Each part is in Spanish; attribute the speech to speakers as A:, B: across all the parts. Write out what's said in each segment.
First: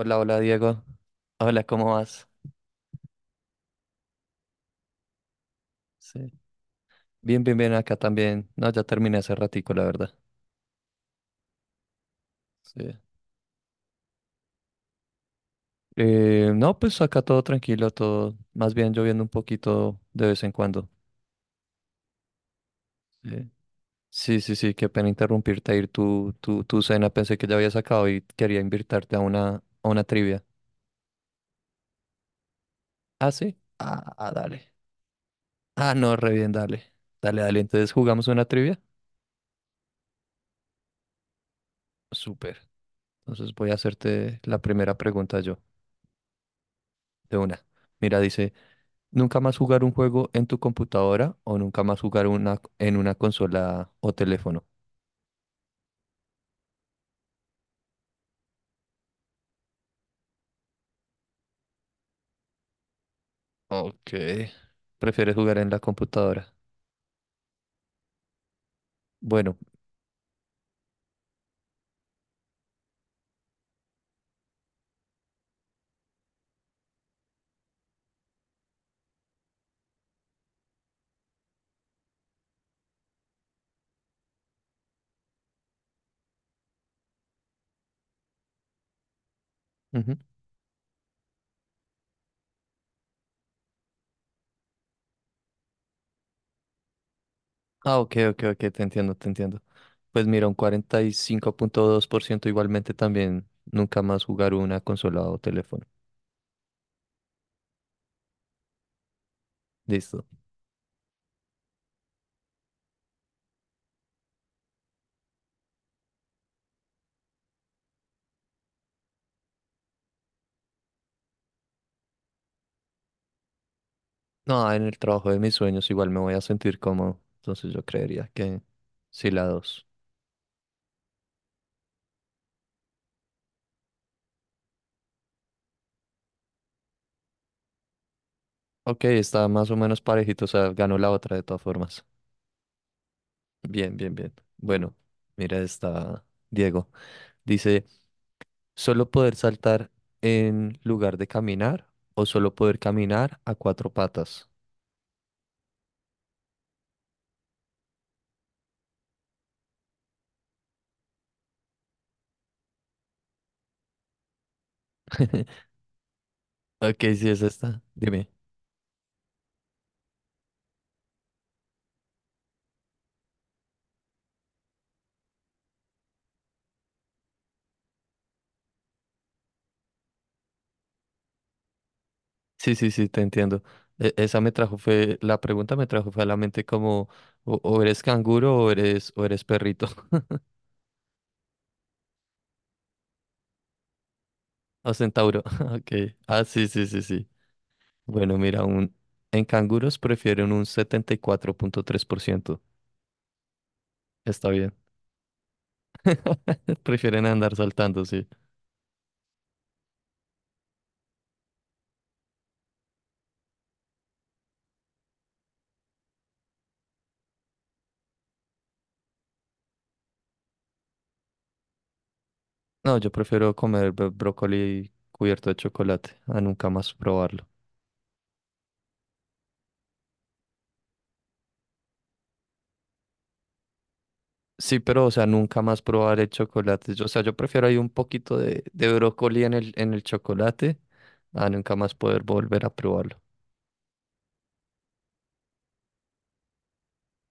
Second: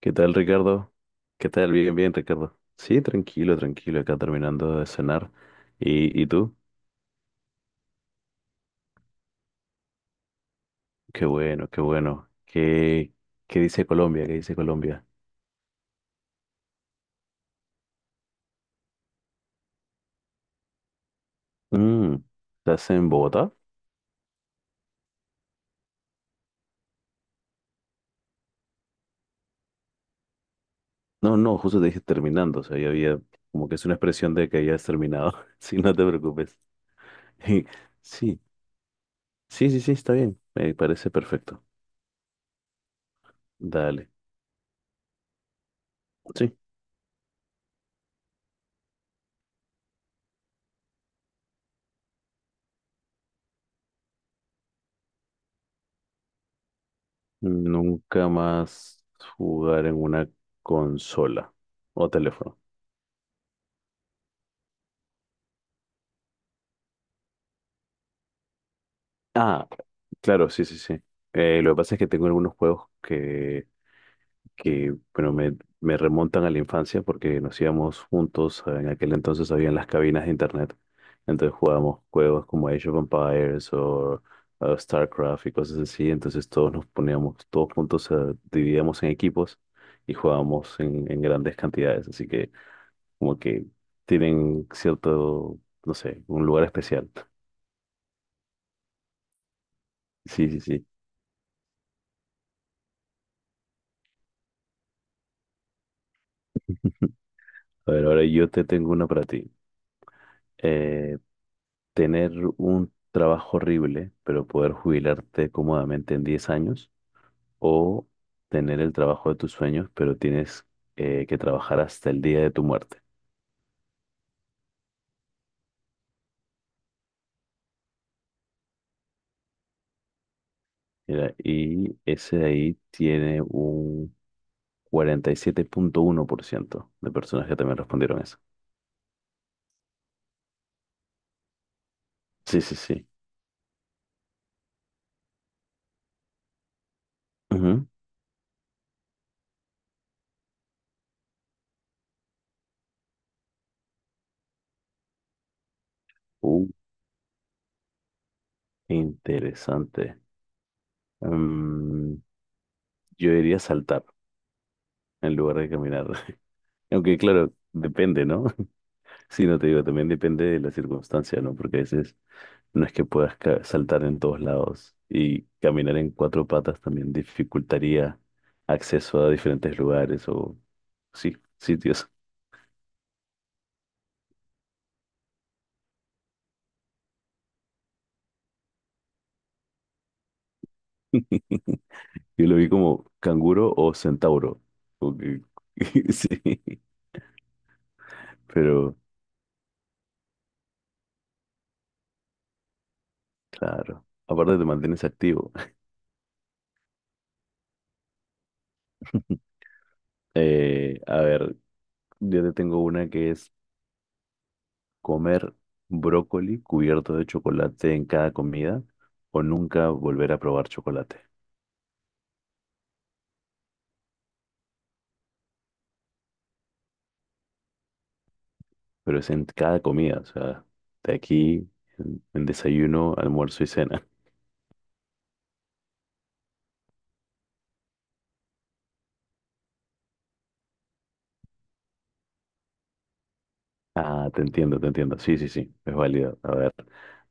A: ¿Qué tal,
B: hola Diego.
A: Ricardo? ¿Qué
B: Hola,
A: tal?
B: ¿cómo
A: Bien, bien,
B: vas?
A: Ricardo. Sí, tranquilo, tranquilo, acá terminando de cenar. ¿Y,
B: Sí.
A: tú?
B: Bien, bien, bien, acá también. No, ya terminé hace ratico, la verdad.
A: Qué bueno, qué bueno.
B: Sí.
A: ¿Qué, qué dice Colombia? ¿Qué dice Colombia?
B: No, pues acá todo tranquilo, todo. Más bien lloviendo un poquito de vez en cuando.
A: Mm, ¿estás en
B: Sí,
A: Bogotá?
B: sí, sí, sí, qué pena interrumpirte. Ir tu cena, pensé que ya habías acabado y quería invitarte a una trivia.
A: No, no, justo te dije terminando. O sea, ya había
B: Ah, sí.
A: como que es una
B: Ah, ah,
A: expresión de que
B: dale.
A: ya has terminado. Sí,
B: Ah,
A: no te
B: no, re bien,
A: preocupes.
B: dale. Dale, dale. Entonces, ¿jugamos
A: Sí,
B: una trivia?
A: sí, sí, sí, está bien. Me parece perfecto.
B: Súper. Entonces voy a
A: Dale.
B: hacerte la primera pregunta yo.
A: Sí.
B: De una. Mira, dice, nunca más jugar un juego en tu computadora o nunca más jugar una en una consola o teléfono.
A: Nunca más jugar en una consola o teléfono.
B: Ok. ¿Prefieres jugar en la computadora? Bueno.
A: Ah, claro, sí, sí, sí. Lo que pasa es que tengo algunos juegos que bueno, me remontan a la infancia porque nos íbamos juntos. En aquel entonces habían las cabinas de internet. Entonces jugábamos juegos como Age of Empires o StarCraft y cosas así. Entonces todos nos poníamos, todos juntos, dividíamos en equipos y
B: Ujú.
A: jugábamos en grandes cantidades. Así que como que tienen cierto, no sé, un lugar especial.
B: Ah, ok, ok, ok, te entiendo, te entiendo. Pues mira,
A: Sí,
B: un
A: sí, sí.
B: 45,2% igualmente también nunca más jugar una consola o teléfono.
A: A ver, ahora yo te tengo una para ti.
B: Listo.
A: eh, Tener un trabajo horrible, pero poder jubilarte cómodamente en 10 años, o tener el trabajo de tus sueños, pero tienes que trabajar hasta el día de tu muerte.
B: No, en el trabajo de mis sueños igual me voy a sentir cómodo. Entonces yo creería que sí la dos.
A: Mira, y ese de ahí tiene un 47,1% de personas que también respondieron eso.
B: Ok, está más o menos parejito, o sea, ganó la otra de todas formas.
A: Sí, sí, sí.
B: Bien, bien, bien. Bueno, mira esta, Diego. Dice,
A: Ujú.
B: ¿solo poder saltar en lugar de caminar o solo poder caminar a cuatro patas?
A: Uh, interesante. Mm, yo diría saltar en lugar de caminar.
B: Ok,
A: Aunque
B: sí, es
A: claro,
B: esta.
A: depende,
B: Dime.
A: ¿no? Sí, no te digo, también depende de la circunstancia, ¿no? Porque a veces no es que puedas saltar en todos lados y caminar en cuatro patas también dificultaría acceso a diferentes lugares o, sí, sitios.
B: Sí, sí, sí, te entiendo. E- esa me trajo fue, la pregunta me trajo fue a la mente como, o eres canguro o eres perrito
A: Yo lo vi como canguro o centauro.
B: o
A: como que-
B: centauro. Ok. Ah, sí,
A: Sí,
B: sí, sí, sí. Bueno, mira,
A: pero
B: en canguros prefieren un 74,3%.
A: claro,
B: Está
A: aparte te
B: bien.
A: mantienes activo.
B: Prefieren andar saltando, sí.
A: A ver, yo te tengo una que es comer brócoli cubierto de chocolate en cada comida o nunca volver a probar chocolate.
B: No, yo prefiero comer brócoli cubierto de chocolate a nunca más probarlo.
A: Pero es en cada comida, o sea, de aquí en desayuno, almuerzo y cena.
B: Sí, pero, o sea, nunca más probar el chocolate. O sea, yo prefiero ahí un poquito de brócoli en el chocolate a nunca más poder volver a probarlo.
A: Ah, te entiendo, te entiendo. Sí, sí, sí, es válido. A ver,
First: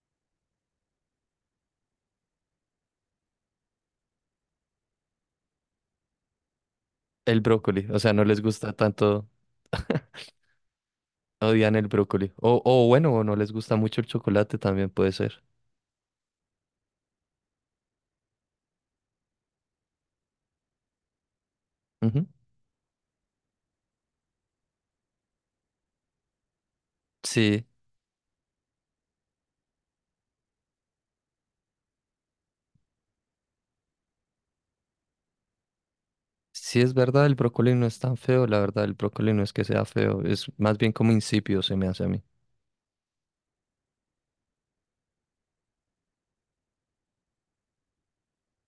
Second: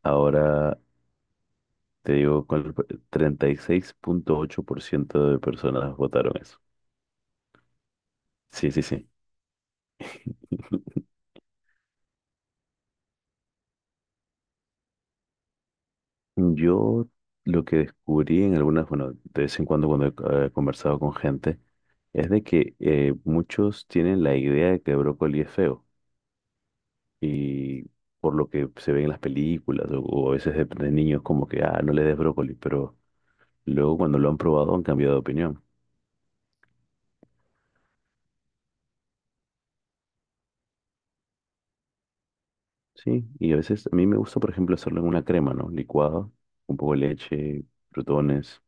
A: ahora te digo, con el 36,8% de personas votaron eso.
B: El brócoli, o sea, no les
A: Sí,
B: gusta
A: sí, sí.
B: tanto, odian el brócoli. O bueno, o no les gusta mucho el chocolate también puede ser.
A: Yo lo que descubrí en algunas, bueno, de vez en cuando cuando he conversado con gente,
B: Ujú.
A: es de que muchos tienen la idea de que el brócoli es feo
B: Sí,
A: y por lo que se ve en las películas o a veces de niños como que, ah, no le des brócoli, pero luego cuando lo han probado han cambiado de opinión.
B: sí es verdad, el brócoli no es tan feo, la verdad, el brócoli no es que sea feo, es más bien como insípido se me hace a mí.
A: Sí, y a veces a mí me gusta, por ejemplo, hacerlo en una crema, ¿no? Licuado, un poco de leche, frutones,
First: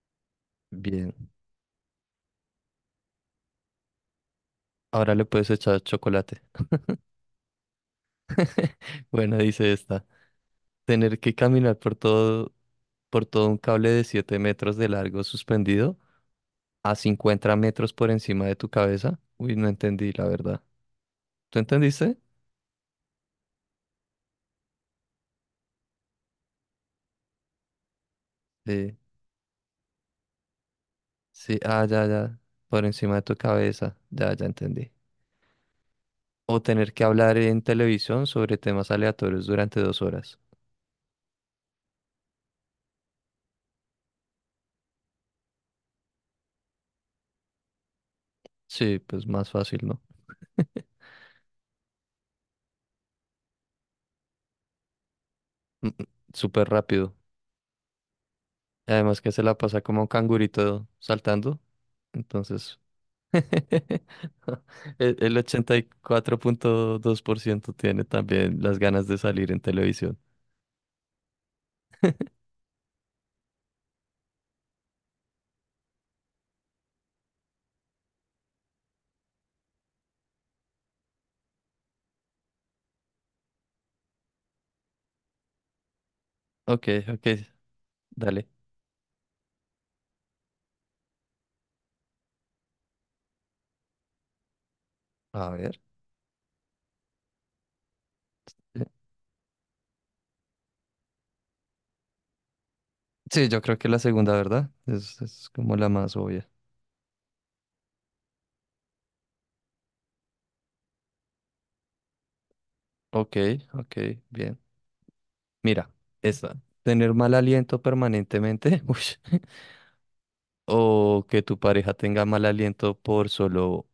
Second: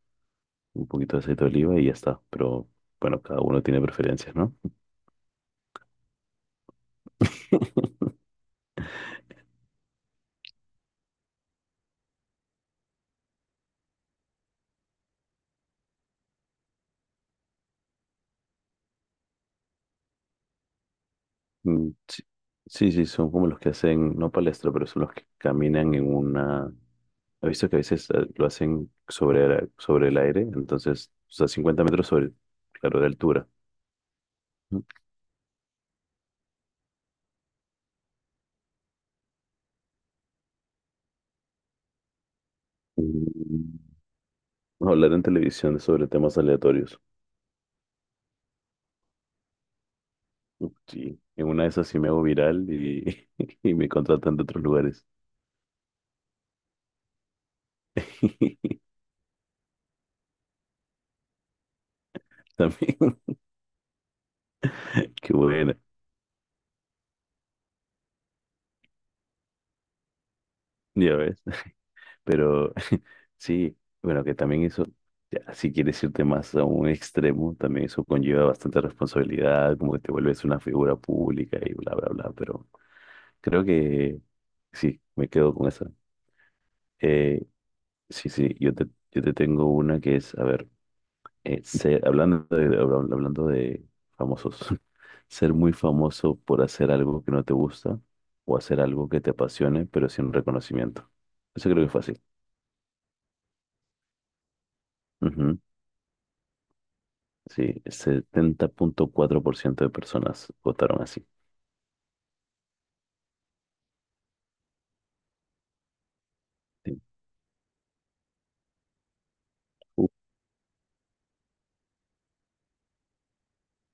A: un
B: Bien,
A: poquito de aceite de oliva y ya está. Pero bueno, cada uno tiene preferencias, ¿no?
B: ahora le puedes echar chocolate. Bueno, dice esta. Tener que caminar por todo un cable de 7 metros de largo suspendido a 50 metros por encima de tu cabeza. Uy, no entendí, la verdad. ¿Tú
A: Mm,
B: entendiste?
A: sí, sí, sí, son como los que hacen, no palestra, pero son los que caminan en una... He visto que a veces lo hacen
B: Sí,
A: sobre, sobre el aire, entonces, o sea,
B: sí,
A: 50
B: ah, ya,
A: metros sobre,
B: ya. Por
A: claro, de
B: encima de tu
A: altura.
B: cabeza. Ya, ya
A: Ujú.
B: entendí. O tener que hablar en televisión sobre temas aleatorios durante 2 horas.
A: Mm, bueno, hablar en televisión sobre temas aleatorios.
B: Sí, pues más fácil, ¿no?
A: Uf, sí, en una de esas sí me hago viral y, y me contratan de otros lugares.
B: Mm, mm, Súper rápido. Y además que se la pasa como cangurito saltando. Entonces,
A: También,
B: el
A: qué
B: el ochenta
A: buena,
B: y cuatro punto dos por ciento tiene también las ganas de salir en televisión.
A: ya ves. Pero sí, bueno, que también eso, ya, si quieres irte más a un extremo, también eso conlleva bastante responsabilidad, como que te vuelves una figura pública y bla, bla, bla. Pero creo que sí, me quedo con esa.
B: Ok, ok,
A: Eh, sí,
B: dale.
A: sí, yo te tengo una que es, a ver, hablando de, hablando de famosos,
B: A
A: ser muy
B: ver.
A: famoso por hacer algo que no te gusta o hacer
B: Eh,
A: algo que te apasione, pero sin reconocimiento. Eso creo que es fácil.
B: Sí, yo creo que la segunda, ¿verdad? Es como la más obvia.
A: Sí, 70,4% de personas votaron así.
B: Ok, ok, bien. Mira, esta.
A: Sí.
B: Tener mal aliento permanentemente. Ush.
A: Uh,
B: O que tu pareja tenga mal aliento por solo,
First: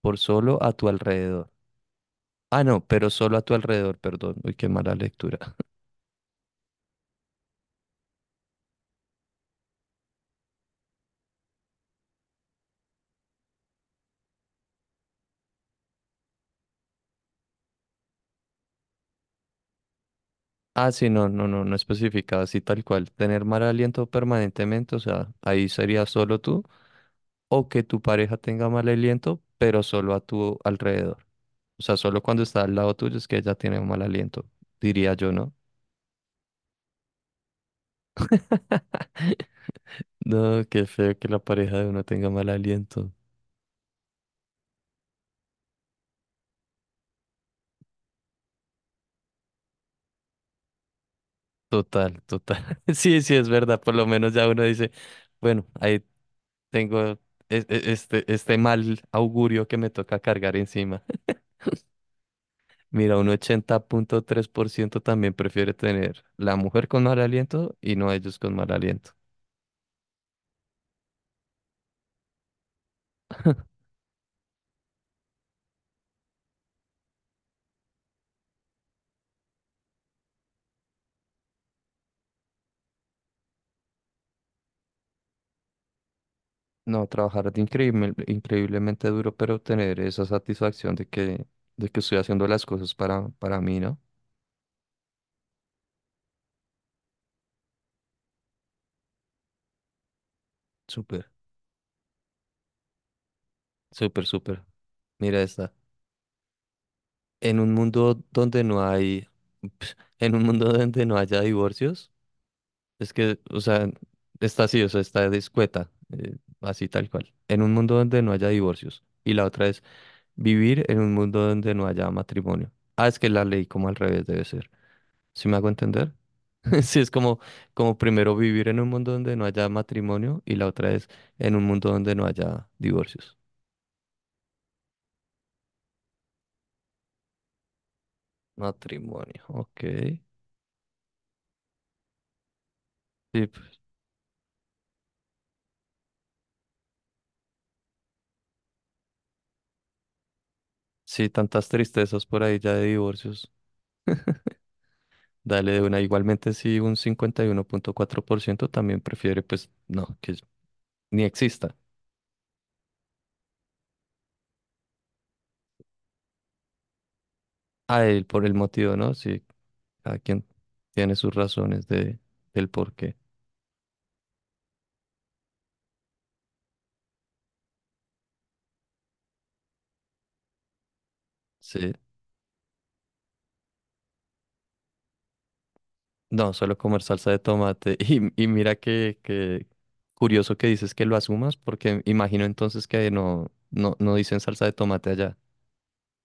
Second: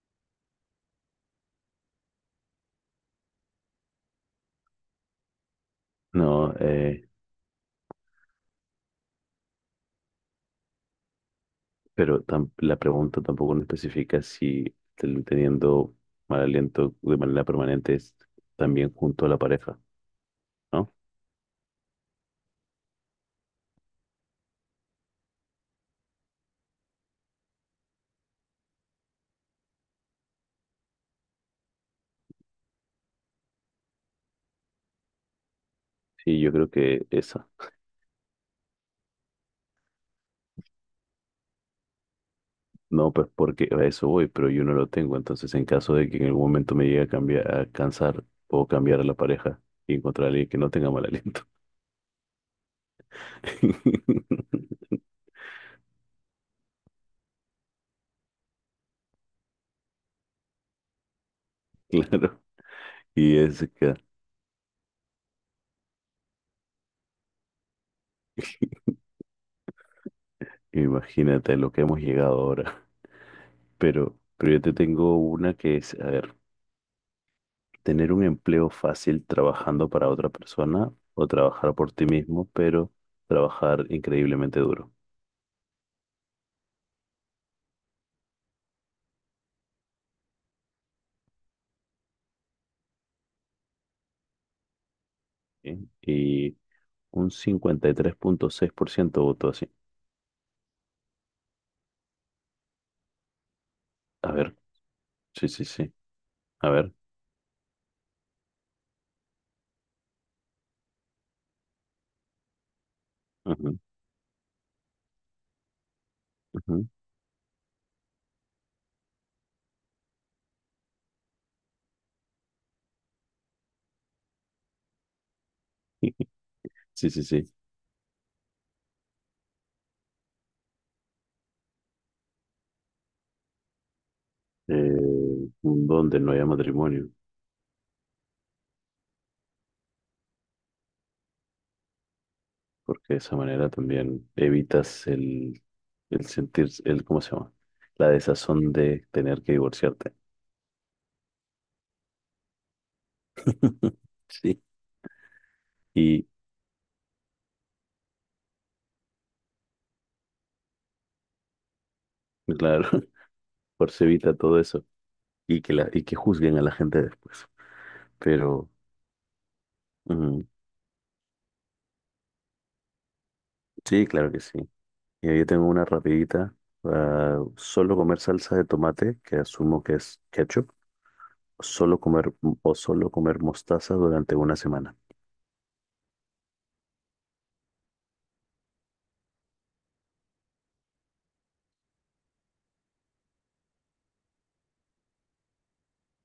B: por solo a tu alrededor. Ah, no, pero solo a tu alrededor, perdón. Uy, qué mala lectura.
A: no, pero la pregunta tampoco no especifica si teniendo mal aliento de manera permanente es también junto a la pareja,
B: Ah,
A: ¿no?
B: sí, no, no, no, no especificaba así tal cual. Tener mal aliento permanentemente, o sea, ahí sería solo tú, o que tu pareja tenga mal aliento, pero solo a tu alrededor. O sea, solo cuando está al lado tuyo es que ella tiene un mal aliento, diría yo, ¿no?
A: Sí, yo creo que esa.
B: No, qué feo que la pareja de uno tenga mal aliento.
A: No, pues porque a eso voy, pero yo no lo tengo. Entonces, en caso de que en algún momento me llegue a cambiar, a cansar, puedo cambiar a la pareja y encontrar a alguien que no tenga mal aliento.
B: Total, total. Sí, sí, es verdad. Por lo menos ya uno dice, bueno, ahí tengo este mal augurio que me toca cargar encima.
A: Claro.
B: Mira, un
A: Y es
B: ochenta
A: que
B: punto tres por ciento también prefiere tener la mujer con mal aliento y no ellos con mal aliento.
A: imagínate lo que hemos llegado ahora. Pero yo te tengo una que es, a ver, tener un empleo fácil trabajando para otra persona o trabajar por ti mismo, pero trabajar increíblemente duro.
B: No, trabajar de increíblemente duro, pero tener esa satisfacción de que estoy haciendo las cosas para mí, ¿no?
A: ¿Sí? Y un 53.6% votó así.
B: Súper, súper,
A: A ver,
B: súper. Mira
A: sí, sí,
B: esta.
A: sí. A ver.
B: En un mundo donde no hay, En un mundo donde no haya divorcios. Es que, o
A: Ujú,
B: sea, está así, o sea, está discueta, eh,
A: ujú.
B: así tal cual. En un mundo donde no haya divorcios. Y la otra es vivir en un mundo donde no haya matrimonio. Ah, es que la ley como al revés debe ser. ¿Sí me hago entender? Sí,
A: Sí,
B: es
A: sí,
B: como,
A: sí.
B: como primero vivir en un mundo donde no haya matrimonio y la otra es en un mundo donde no haya divorcios.
A: Eh, un don de no haya matrimonio,
B: Matrimonio, ok.
A: porque de esa
B: Sí,
A: manera también evitas el sentir, el, ¿cómo se llama? La desazón de tener que divorciarte.
B: sí, tantas tristezas por ahí ya de divorcios.
A: Sí.
B: Dale de una.
A: Y
B: Igualmente, si un 51,4% también prefiere, pues no, que ni exista.
A: claro, por se evita todo eso. Y que, la, y que juzguen a la gente después.
B: A él por el
A: Pero
B: motivo, ¿no? Sí, cada
A: mm,
B: quien tiene sus razones del por qué.
A: sí, claro que sí. Y yo tengo una rapidita. Ah, solo comer salsa de tomate, que asumo que es ketchup.
B: Sí.
A: Solo comer o solo comer mostaza durante una semana.
B: No, suelo comer salsa de tomate. Y mira que curioso que dices que lo asumas, porque imagino entonces que no, no, no dicen salsa de tomate allá.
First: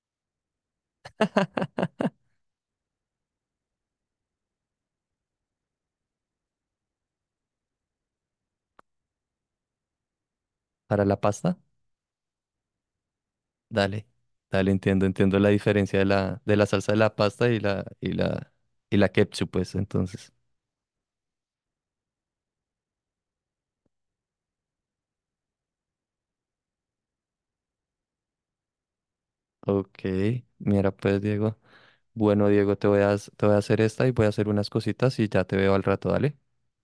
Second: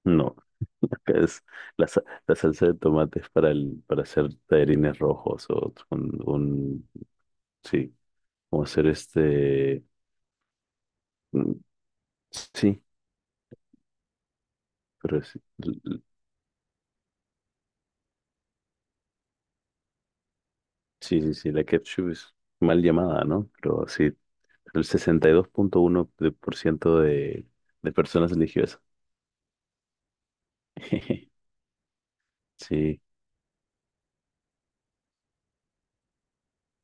A: No, acá es la, la salsa de tomate es para, el, para hacer tallarines rojos o un- sí, como hacer este,
B: ¿Para la pasta?
A: mm, sí,
B: Dale, dale, entiendo,
A: pero
B: entiendo la diferencia de la salsa de la pasta y la ketchup, pues, entonces.
A: sí, sí, sí, la ketchup es mal llamada, ¿no? Pero sí, el 62.1% de, por ciento de personas religiosas
B: Ok, mira pues, Diego. Bueno, Diego, te voy
A: Sí,
B: a, s- te voy a hacer esta y voy a hacer unas cositas y ya te veo al rato, dale.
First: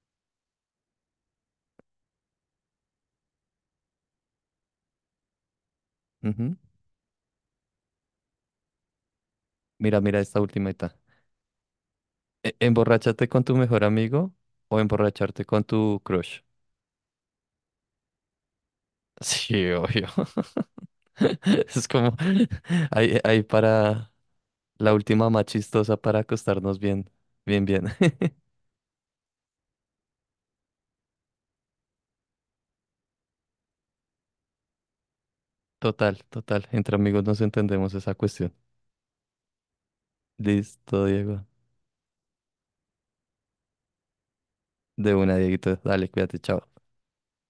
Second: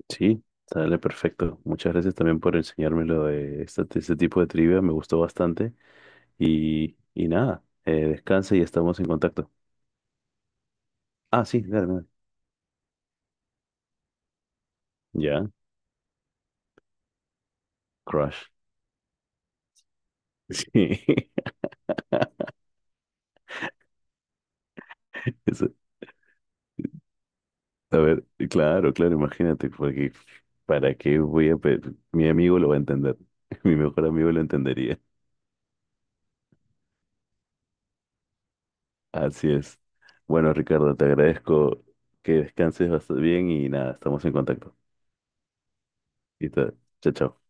A: sí, sale perfecto. Muchas gracias también por enseñarme lo de este tipo de trivia, me gustó bastante.
B: Ujú.
A: Y nada, descansa y estamos en contacto.
B: Mira, mira esta ultimita.
A: Ah, sí, dale, dale.
B: ¿Emborracharte con tu mejor amigo o emborracharte
A: Ya,
B: con tu crush?
A: crush.
B: Sí, obvio.
A: Sí,
B: Es como ahí para la última más
A: eso.
B: chistosa para acostarnos bien, bien, bien.
A: A ver, claro, claro, imagínate, porque ¿para qué voy a pe- mi amigo lo va a entender, mi mejor amigo lo entendería.
B: Total, total. Entre amigos nos entendemos esa cuestión.
A: Así es. Bueno, Ricardo,
B: Listo,
A: te
B: Diego.
A: agradezco que descanses bastante bien y nada, estamos en contacto.
B: De una, Dieguito. Dale, cuídate,
A: Y
B: chao.
A: chao, chao.